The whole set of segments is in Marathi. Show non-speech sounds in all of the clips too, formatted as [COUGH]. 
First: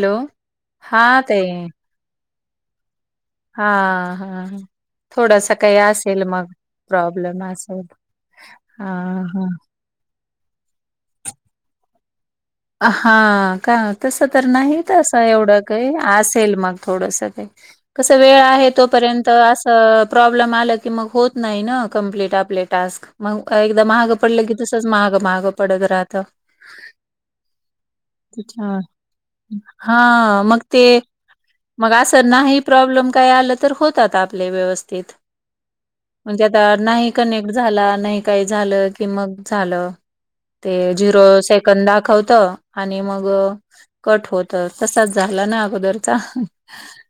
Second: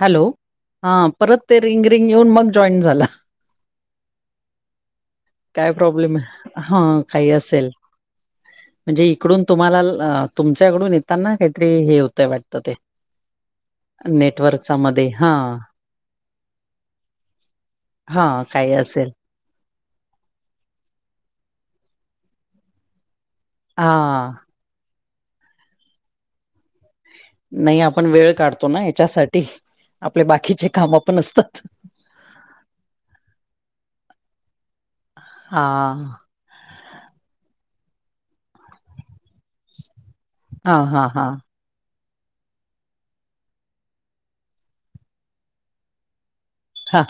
हॅलो हा परत ते रिंग रिंग येऊन मग जॉईन झाल. हा हा ह थोडस काय काही प्रॉब्लेम असेल आहे? मग हां, काही प्रॉब्लेम असेल. असत. म्हणजे इकडून तुम्हाला तुमच्याकडून येताना काहीतरी हे होतंय वाटत. हा का तस तर नाही मध्ये तंस हां, एवढं काही असेल मग थोडस काही. कस वेळ हां, आहे काही असेल. तोपर्यंत- तर असं प्रॉब्लेम आलं की मग होत नाही ना कंप्लीट आपले टास्क. मग एकदा माग हां, पडलं की तसच माग माग पडत राहतं. नाही आपण वेळ काढतो अच्छा. ना याच्यासाठी, आपले हां मग बाकीचे ते काम आपण असतात. मग अस नाही काही प्रॉब्लेम काय आलं तर होतात आपले व्यवस्थीत. हां. म्हणजे आता नाही कनेक्ट झाला नाही, काही झालं कि मग- झालं हां, ते हां, झिरो हां. सेकंद दाखवत होत. आणि मग कट होत, तसाच झाला ना अगोदरचा. हा.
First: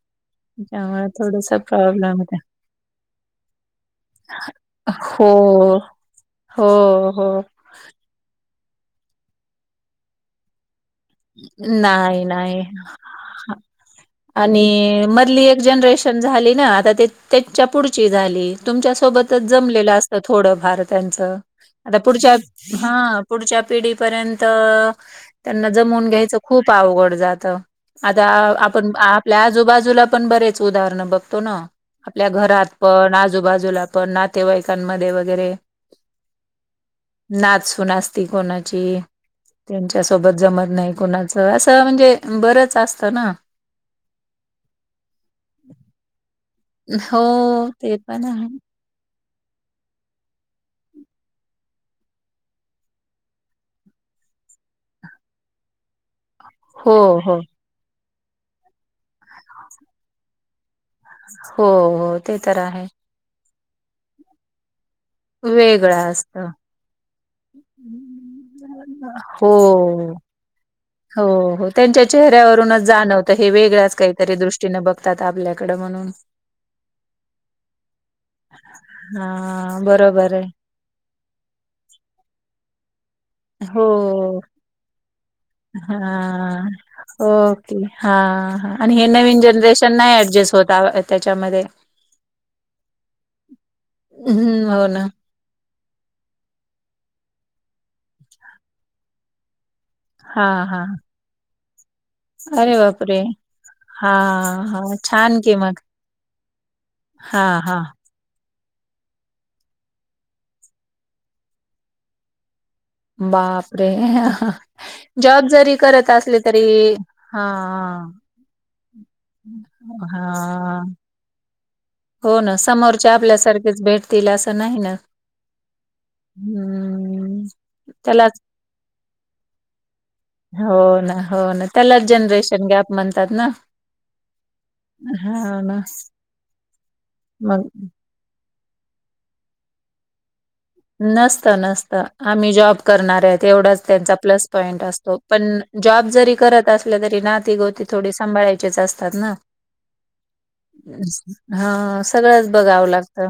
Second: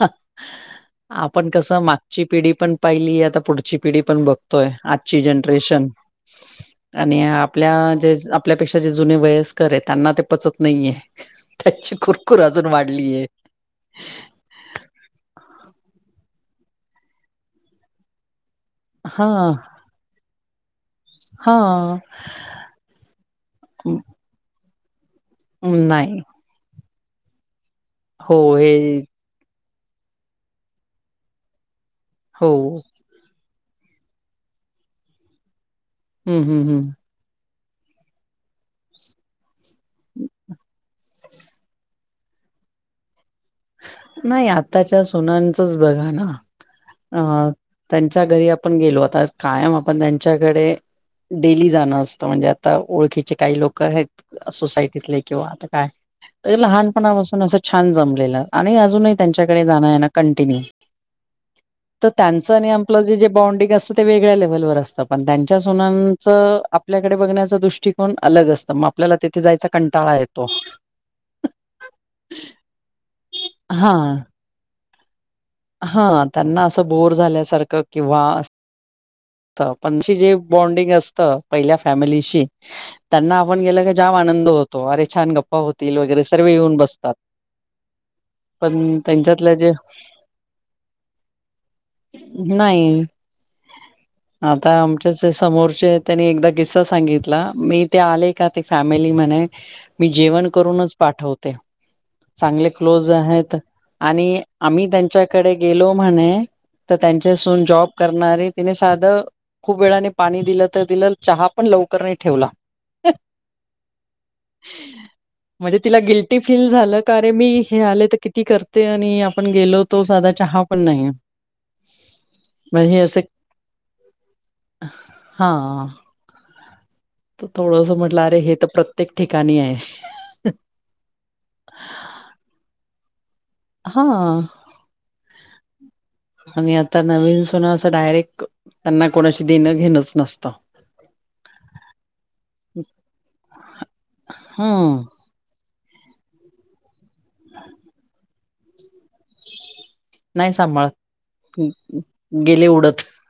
त्यामुळे आपण थोडसा कसं प्रॉब्लेम मागची होता. पिढी पण पाहिली आता पुढची पिढी पण बघतोय. आजची हो जनरेशन. ह. हो हो. आपल्या जे आपल्यापेक्षा जे जुने वयस्कर आहे त्यांना ते पचत नाहीये. त्याची नाही कुरकुर नाही अजून वाढलीये. आणि मधली एक जनरेशन झाली ना आता ते त्याच्या पुढची झाली. तुमच्या हा सोबतच जमलेलं असत थोडं भार त्यांचं, हा आता पुढच्या हा पुढच्या म- पिढीपर्यंत त्यांना जमून नाही घ्यायचं खूप अवघड जात, आता हो हे आपण आप आपल्या आजूबाजूला पण बरेच उदाहरण बघतो ना, आपल्या हो घरात पण, आजूबाजूला पण नातेवाईकांमध्ये वगैरे हूं हूं हूं! नातसून, असती कोणाची त्यांच्यासोबत जमत नाही कोणाचं, असं म्हणजे बरंच असतना. नाही आत्ताच्या सुनांचंच बघा ना. हो अं ते पण त्यांच्या आहे घरी आपण गेलो, आता कायम आपण त्यांच्याकडे डेली जाणं असतं म्हणजे आता ओळखीचे काही लोक आहेत सोसायटीतले किंवा आता काय. त हो हो लहानपणापासून असं छान जमलेलं, आणि अजूनही त्यांच्याकडे जाणं येणं कंटिन्यू हो त हो ते त्यांच तर आणि आहे आपलं जे-जे बॉडिंग असतं ते वेगळ्या लेवलवर असत. पण त्यांच्या वेगळा सुनांच असत. आप ल्याकडे बघण्याचा दृष्टिकोन अलग असतं, म आपल्याला तिथे हो जायचा कंटाळा येतो. हो, हो त्यांच्या चेहऱ्यावरूनच जाणवतं, हे वेगळ्याच हा काहीतरी दृष्टीन बघतात आपल्या हा त्यांना असं बोर झाल्यासारखं किंवा हा पण बरोबर चिजी आहे बॉन्डिंग अस त पहिल्या फॅमिलीशी, त्यांना आपण गेल की जाम हो आनंद होतो, अरे छान गप हा ओके हा हा आण पण हे नवीन त्यांच्यातल्या जे जनरेशन नाही ऍडजस्ट होत. ता त्याच्यामध्ये. नाही. हम्म आता हो ना आमच्याच ते समोरचे त्यांनी एकदा किसा सांगितला मी ते आले का ती फॅमिली म्हणे मी हा जेवण हा करूनच पाठवते. चांगले अरे क्लोज बापरे आहेत, हा आणि हा आम्ही छान कि त्यांच्याकडे मग गेलो म्हणे तर त्यांची हा सुन हा जॉब करणारी तिने साध खूप वेळाने पाणी दिलं त दीलं चहा पण लवकर नाही ठेवला. बापरे! जॉब जरी म्हणजे तिला करत असली गिल्टी तरी फील झालं का अरे हा मी हे आले तर किती करते आणि आपण गेलो तो साधा चहा पण हा नाही. हो ना म्हणजे हे समोरचे असे आपल्या सारखेच भेटतील असं नाही ना. हूं! त थोडंस म्हटलं अरे हे त प्रत्येक ठिकाणी आहे. हो ना, हो ना, त्यालाच जनरेशन गॅप म्हणतात ना. हा! हा ना. आणि आता नवीन मग सुना असं डायरेक्ट, त्यांना कोणाशी देणं घेणंच नसतं. नसत नसत, आम्ही जॉब करणाऱ्यायेत एवढाच त्यांचा प्लस पॉईंट हम्म असतो. पण जॉब जरी करत असले तरी नाती गोती थोडी सांभाळायचीच असतात ना. नाही सांभाळत हा सगळंच गेले बघावं उडत लागतं.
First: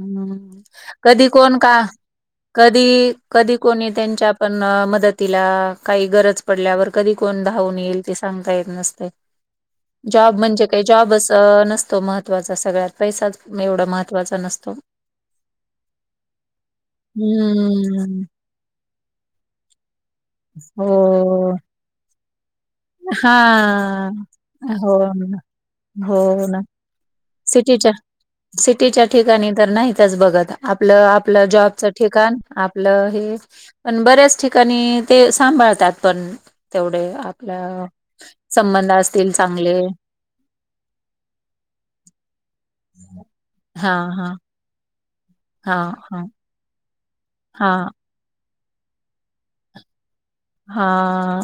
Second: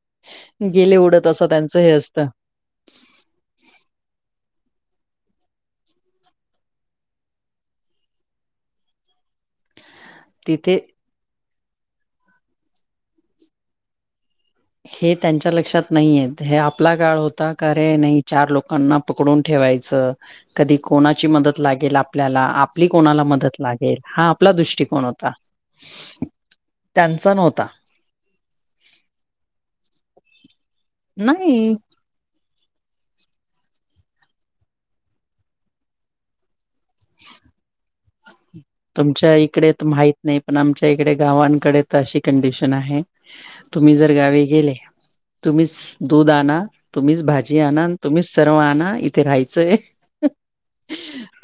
हूं गेले उडत कधी असं कोण का त्यांचं हे असतं कधी, कधी कोणी त्यांच्या पण मदतीला काही गरज पडल्यावर कधी कोण धावून येईल ते सांगता येत नसतं, जॉब म्हणजे तिथे काय जॉबच त नसतो महत्त्वाचा सगळ्यात, पैसाच म एवढा महत्त्वाचा नसतो. हे त्यांच्या लक्षात नाही येत, हे आपला काळ होता का रे नाही हम्म. चार लोकांना पकडून ठेवायच, कधी कोणाची हो. मदत लागेल आपल्याला आप पली कोणाला मदत लागेल, हां. हा आपला हो दृष्टिकोन होता ना. हो ना. त्यांचा नव सिटीच्या सिटीच्या ठिकाणी तर नाहीतच बघत आपलं आपलं नाही जॉबच ठिकाण आपलं हे पण बऱ्याच ठिकाणी ते सांभाळतात पण तेवढे आपल्या संबंध असतील तुमच्या इकडे चांगले. तर माहित नाही पण आमच्या इकडे गावांकडे तशी कंडिशन आहे तुम्ही हां, जर हां. गावी गेले तुम्हीच हां, हां. दूध आणा तुम्हीच भाजी हां, आणाण तुम्हीच सर्व आणना इथे राहायचंय.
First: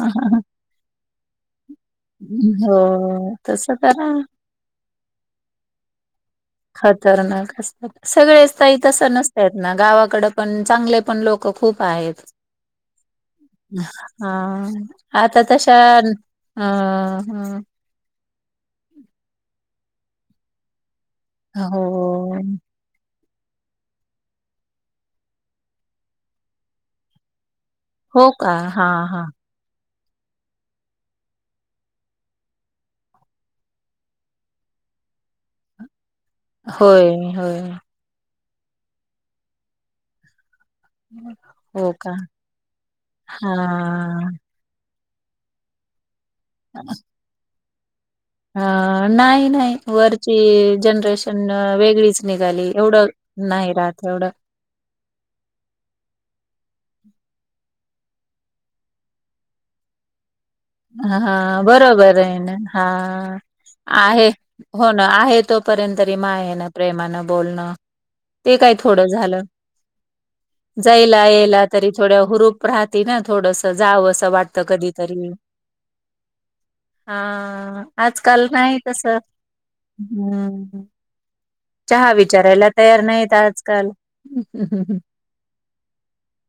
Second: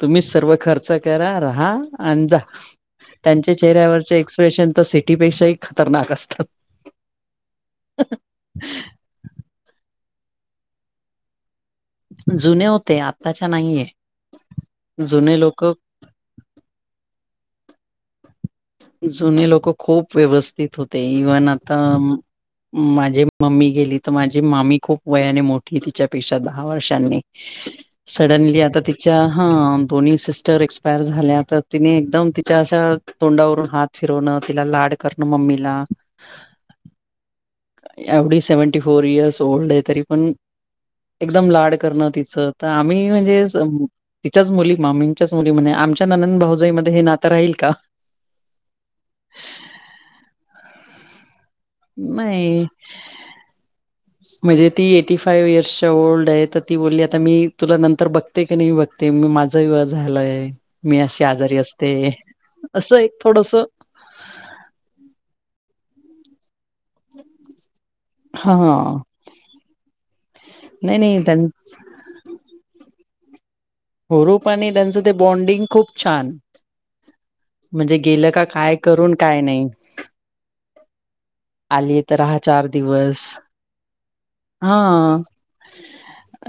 तुम्ही सर्व खर्च करा रहा. आणि जा. हो, त्यांच्या तसं तर चेहऱ्यावरचे एक्सप्रेशन तर सिटीपेक्षाही खतरनाक असतात. खतरनाक असतात, सगळेच ताई तस नसत- त्यात ना गावाकड पण चांगले पण लोक खूप आहेत जुने होते आत्ताच्या नाहीये हा जुने आता लोक तशा हा हा. ती जुनी लोक खूप व्यवस्थित होते इव्हन आता हो. माझे मम्मी गेली तर माझी मामी खूप वयाने मोठीली तिच्यापेक्षा दहा वर्षांनी. हो का? सडनली आता हां, तिच्या हां. हा. दोन्ही सिस्टर एक्सपायर झाले तर तिने एकदम तिच्या अशा तोंडावरून हात फिरवणं तिला लाड करणं मम्मीला होय होय. एवढी सेव्हंटी फोर इयर्स ओल्ड आहे तरी पण एकदम लाड हो करणं का? तिचं तर आम्ही म्हणजे च हां. तिच्याच मुली मामी आमच्याच मुली म्हणे आमच्या ननंद भाऊजाई मध्ये हे नातं राहील का? अ नाही नाही वरची जनरेशन वेगळीच. नाही निघाली एवढं नाही राहत एवढं म्हणजे ती एटी फाइव्ह इयर्सच्या ओल्ड आहे तर ती बोलली आता मी तुला नंतर बघते की नाही बघ ते मी माझा विवाह झालाय. मी हा अशी आजारी हा असते बरोबर आहे ना हा असं एक थोडस आहे हो ना आहे तोपर्यंत तरी मायेन प्रेमानं बोलणं हा ते काय थोडं झालं. नाही नाही जायला त्यां यायला तरी थोड्या हुरूप राहत - - ते ना थोडस जावसं वाटत कधीतरी. डींग खूप छान. हा म्हणजे गेलं का आजकाल काय नाही तस करून काय नाही हम्म. आली चहा तर हा चार विचारायला तयार दिवस नाहीत आजकाल हा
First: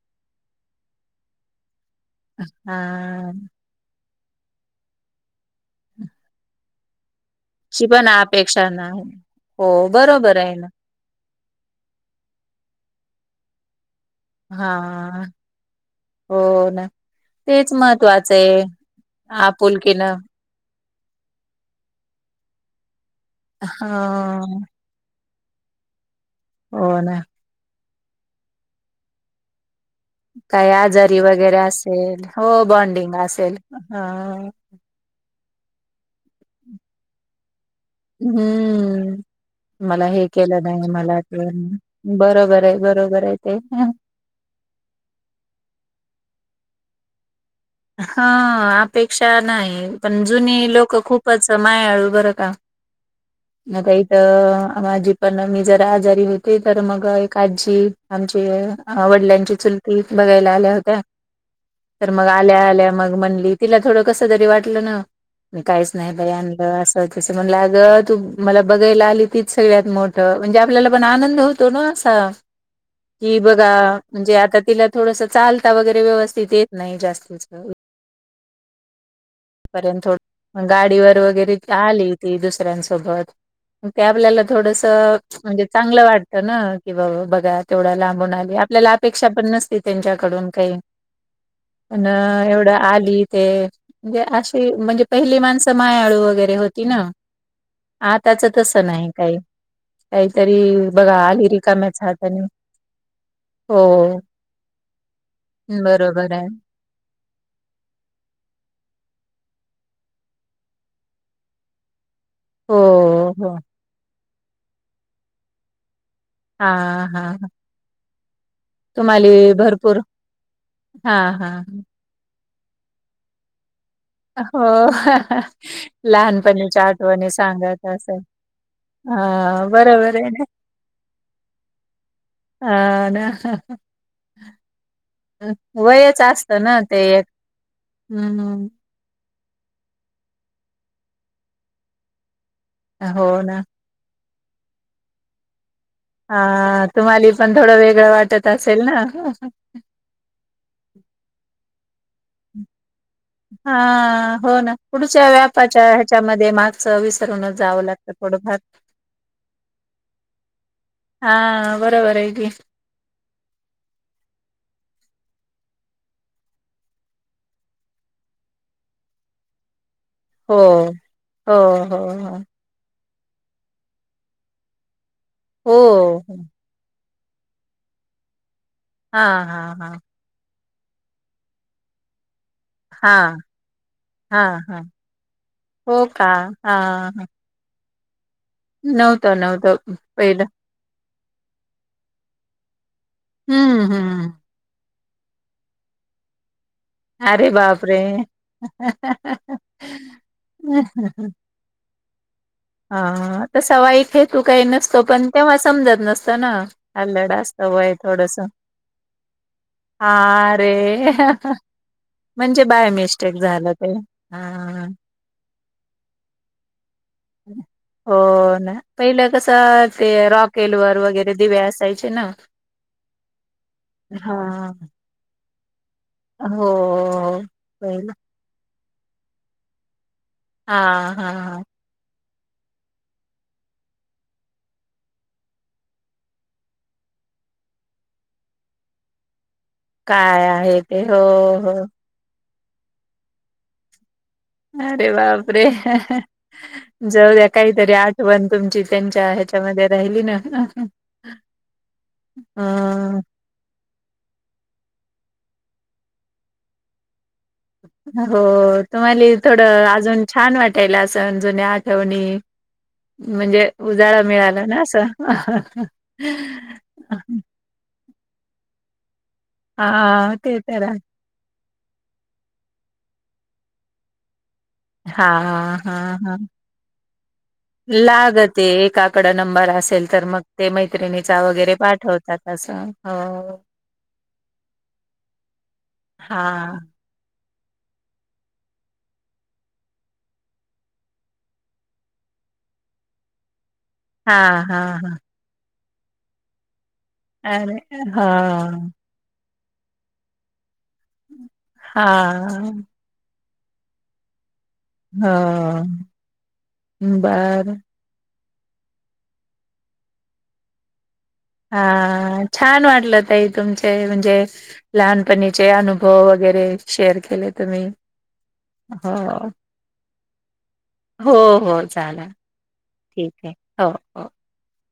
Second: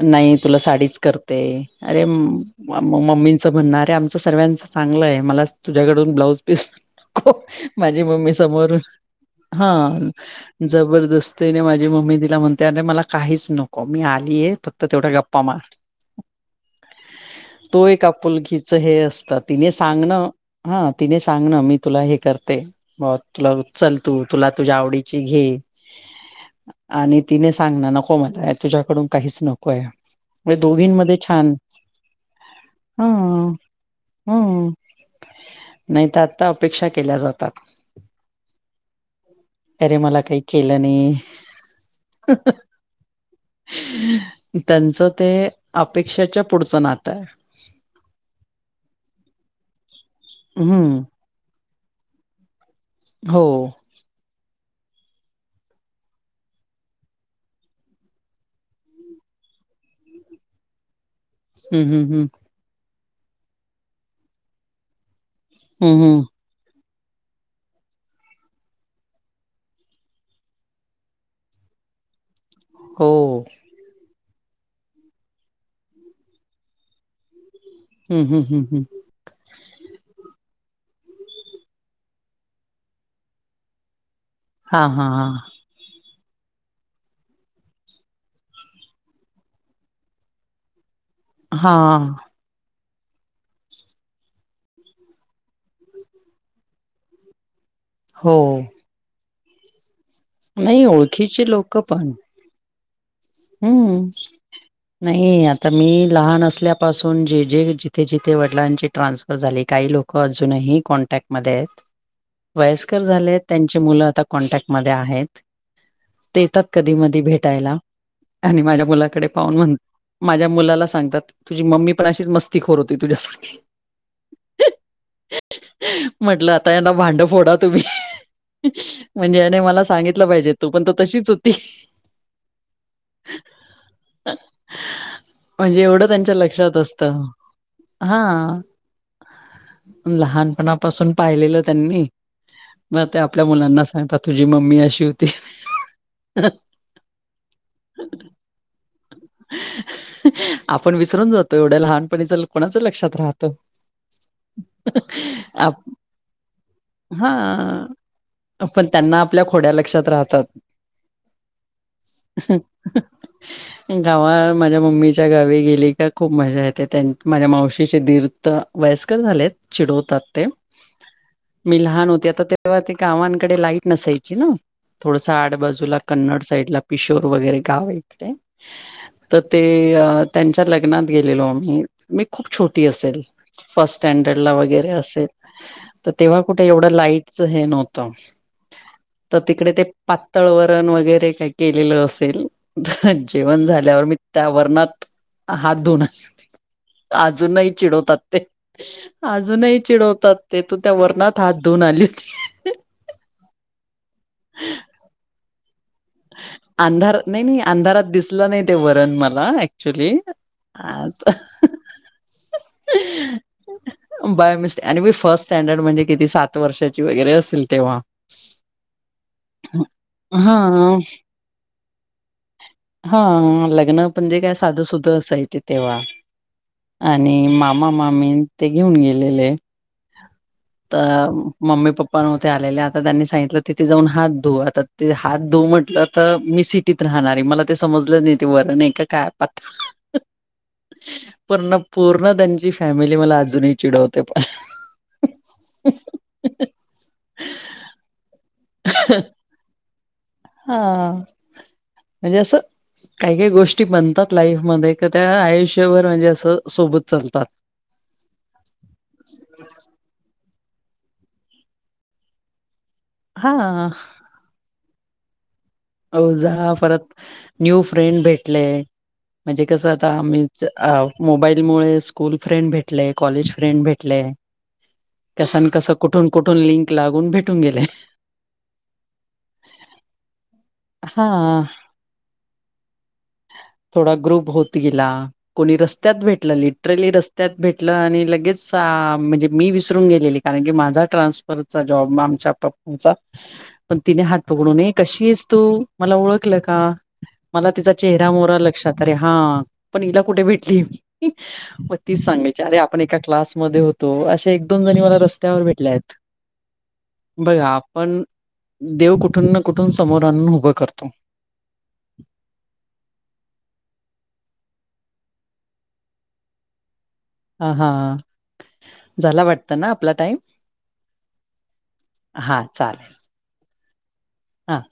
नाही तुला साडीच करते अरे म हा मम्मीचं म्हणणारे आम अस सर्व्यांच चांगलंय मलाच तुझ्याकडून ब्लाउज पिस नको. शी माझी पण मम्मी अपेक्षा समोरून नाही हा हो बरोबर आहे ना जबरदस्त ती ने माझी मम्मी तीला म्हणते अरे मला काहीच नको मी आली हा हो ना. तेच तो एक महत्त्वाचं आहे आपुलकीच हे असतं तिने सांगण आपुलकीनं हा तिने सांगन मी तुला हे करते म तुला चल तू तुला हा तुझ्या आवडी ची घे हो ना आणि तिने सांगण नको मला तुझ्याकडून काहीच नकोय. म्हणजे काही दोघींमध्ये आजारी छान वगैरे असेल हो बॉन्डिंग असेल. हा. नाही तर आता अपेक्षा केल्या जातात. हम्म. मला हे केलं नाही, मला बरोबर आहे, बरोबर आहे ते. त्यांचं ते अपेक्षेच्या पुढचं नातं आहे. हा, अपेक्षा नाही, पण जुनी लोक हं. खूपच मायाळू बरं का. हो. मता इथ माझी पण मी जर आजारी होते, तर मग एक आजी आमचे वडिलांची चुलती बघायला आल्या होत्या. हम्म तर हम्म हम. मग आल्या आल्या मग म्हणली, तिला थोड कस तरी व वाटलं ना, काहीच हं नाही हं बाई अनल अस तसं म्हणल, अगं तू मला बघायला आली तीच सगळ्यात मोठं, म्हणजे आपल्याला पण आनंद होत तो न असा हो कि बघा म्हणजे, आता तिला थोडस चालता वगैरे व्यवस्थित येत नाही जास्त. [INAUDIBLE] हम्म हम्म हम्म. पर्यंत सोड, पण गाडीवर वगैरे ती होती दुसऱ्यांसोबत, ते आपल्याला थोडस हां हां हां म्हणजे चांगलं वाट ना कि बाबा, बघा तेवढा लांबून आली आपल्याला अपेक्षा पण नसती त्यांच्याकडून काही. अ हां एवढं आली इथे म्हणजे अशी म्हणजे पहिली माणसं मयाळू वगैरे होती न. हो आताच तसं नाही काही नाही काहीतरी बघा, आली ओळखीची रिकाम्याच हातानी. हम्म! नाही आता मी बरोबर लहान आहे असल्या पासून जे जे जिथे जिथे वडिलांची ट्रान्सफर झाली, काही लोकं अजूनही कॉन्टॅक्टमध्ये आहे. [INAUDIBLE] वयस्कर झालेत, हो त्यांची मुलं आता कॉन्टॅक्टमध्ये आहेत. तेे येतात हा कधी मधी हा भेटायला. आणि माझ्या मुलाकडे तुम्हाला पाहून, मग भरपूर माझ्या मुलाला हा सांगतात हा तुझी मम्मी पण अशीच मस्ती खोर होती तुझ्यासारखी. हो, म्हटलं आता लहानपणीच्या यांना भांडं आठवणी फोडा तुम्ही. सांगत असत. म्हणजे यानी मला सांगितलं पाहिजे, तू पण त तशीच होती. हा ना. म्हणजे एवढं वयच त्यांच्या असतं ना लक्षात ते, असतं. हां, हम्म. लहानपणापासून पाहिलेलं त्यांनी, म ते हो आपल्या ना मुलांना सां तात, तुझी मम्मी अशी होती हा, तुम्हाले पण थोडं वेगळं वाटत असेल न. आपण विसरून जातो एवढे लहान पाणीच कोणाच लक्षात राहत. हा हो ना पुढच्या आप व्यापाच्या ह्याच्यामध्ये मागचं विसरूनच जावं हा, लागतं थोडंफार पण त्यांना आपल्या खोड्या लक्षात राहतात. हा, बरोबर आहे की. गावा, माझ्या मम्मीच्या गावी गेली का, खूप मजा येते, त्यां माझ्या मावशीचे दीर वयस्कर झालेत, चिडवतात ते, हो हो मी हो लहान होती आता हो ते तेव्हा ते गावांकडे लाईट नसायची न, थोडस हो आडबाजूला, हो कन्नड साईडला किशोर वगैरे गाव आहे इकडे, हा तर हा ते हा त्यांच्या लग्नात गेलेलो आम्ही, मी खूप छोट ती हा असेल फर्स्ट स्टॅंडर्ड हा ला हा वगैरे असेल हो तर का तेव्हा कुठे हा एवढ लाईट. हा हे नव्हतं नव्हतं त तिकडे नव्हतं ते पहिलं पातळवर. वजन वगैरे काही केलेलं असेल तर जेवण हम्म झाल्यावर मी हम्म त्या. वर्णात हात धुनार अरे अजूनही बापरे चिडवतात ते. अजूनही चिडवतात ते तू त्या वरणात हात धुऊन आली होती. हा हा त सव इथे तू काही नसतो पण तेव्हा समजत नसत. असत ना अंधार अल्लड नाही नाही असत वय अंधारात थोडस दिसलं नाही ते वरण मला ऍक्च्युली. आ रे. म्हणजे बाय मिस्टेक झालं ते हा. स्टॅंडर्ड म्हणजे किती सात. सात वर्षाची वगैरे असेल तेव्हा हो ना पहिलं कसं ते हा रॉकेल वर हा. वगैरे दिवे असायचे ना. हा लग्न हा म्हणजे काय साध सुध. त असायचे तेव्हा हो हो. आणि मामा पहिलं मामी. ते घेऊन गेलेले हा त हा हा. Mummy papa. पण होते आलेले आता त्यांनी सांगितलं तिथे जाऊन हात धू आता ते हात धुऊ म्हट''--'' तर मी सिटीत राहणारी मला ते समजलं नाही ते वरण आहे का काय पातळ. काय आहे ते हो हो. पूर्ण त्यांची फॅमिली मला अजूनही चिडवत. ते प''--'' अरे बापरे जाऊ द्या काहीतरी आठवण तुमची त्यांच्या आहेत. त्याच्यामध्ये राहिली ना. हा म्हणजे असं अ काही काही गोष्टी. गी बनतात लाईफ मध्ये क त्या आयुष्यभर म्हणजे असं सोबत चालतात. हो तुम्हाला थोडं अजून छान वाटायला असं जुन्या आठवणी. हा म्हणजे उजाळा मिळाला ना असं. अ उजाळा परत न्यू फ्रेंड भेटले. म्हणजे कसं आता हा ते आ्च तर आहे. आव. मोबाईल मुळे स्कूल फ्रेंड भेटले कॉलेज फ्रेंड भेटले. हा कसन कस हा कुठून हा कुठून लिंक लागून भेटून गेले. ते एकाकडे नंबर असेल तर मग ते हा मैत्रिणीचा वगैरे पाठवतात असं. हो. थोडा ग्रुप होत गेला कोणी रस्त्यात हा भेटला लिटरली रस्त्या''--'' त्यात भेटलं आणि लगेच म्हणजे मी विसरून गेलेली कारण की माझा ट्रान्स''--'' फरचा जॉब आमच्या पप्पूचा. [INAUDIBLE] पण तिने हात हा पकडून ये हा कशी आहेस तू मला ओळखलं का. अ रे हा. निरा मोरा लक्षात अरे हा पण हिला कुठे भेटली मी. मग हा तीच सांगायची अरे आपण एका क्लासमध्ये होतो असे. दोन जणी मला रस्त्यावर भेटल्या हो आहेत बघा बर. आपण. देव कुठून ना कुठून समोर आणून उभं करतो. हा छान वाटलं ताई तुमचे म्हणजे. लहानपणीचे अनुभव वगैरे. शेअर केले हा तुम्ही हा झाला हो. वाटतं ना आपला टाइम हो हो चालान हा चालेल ठीक आहे हो हो. हा,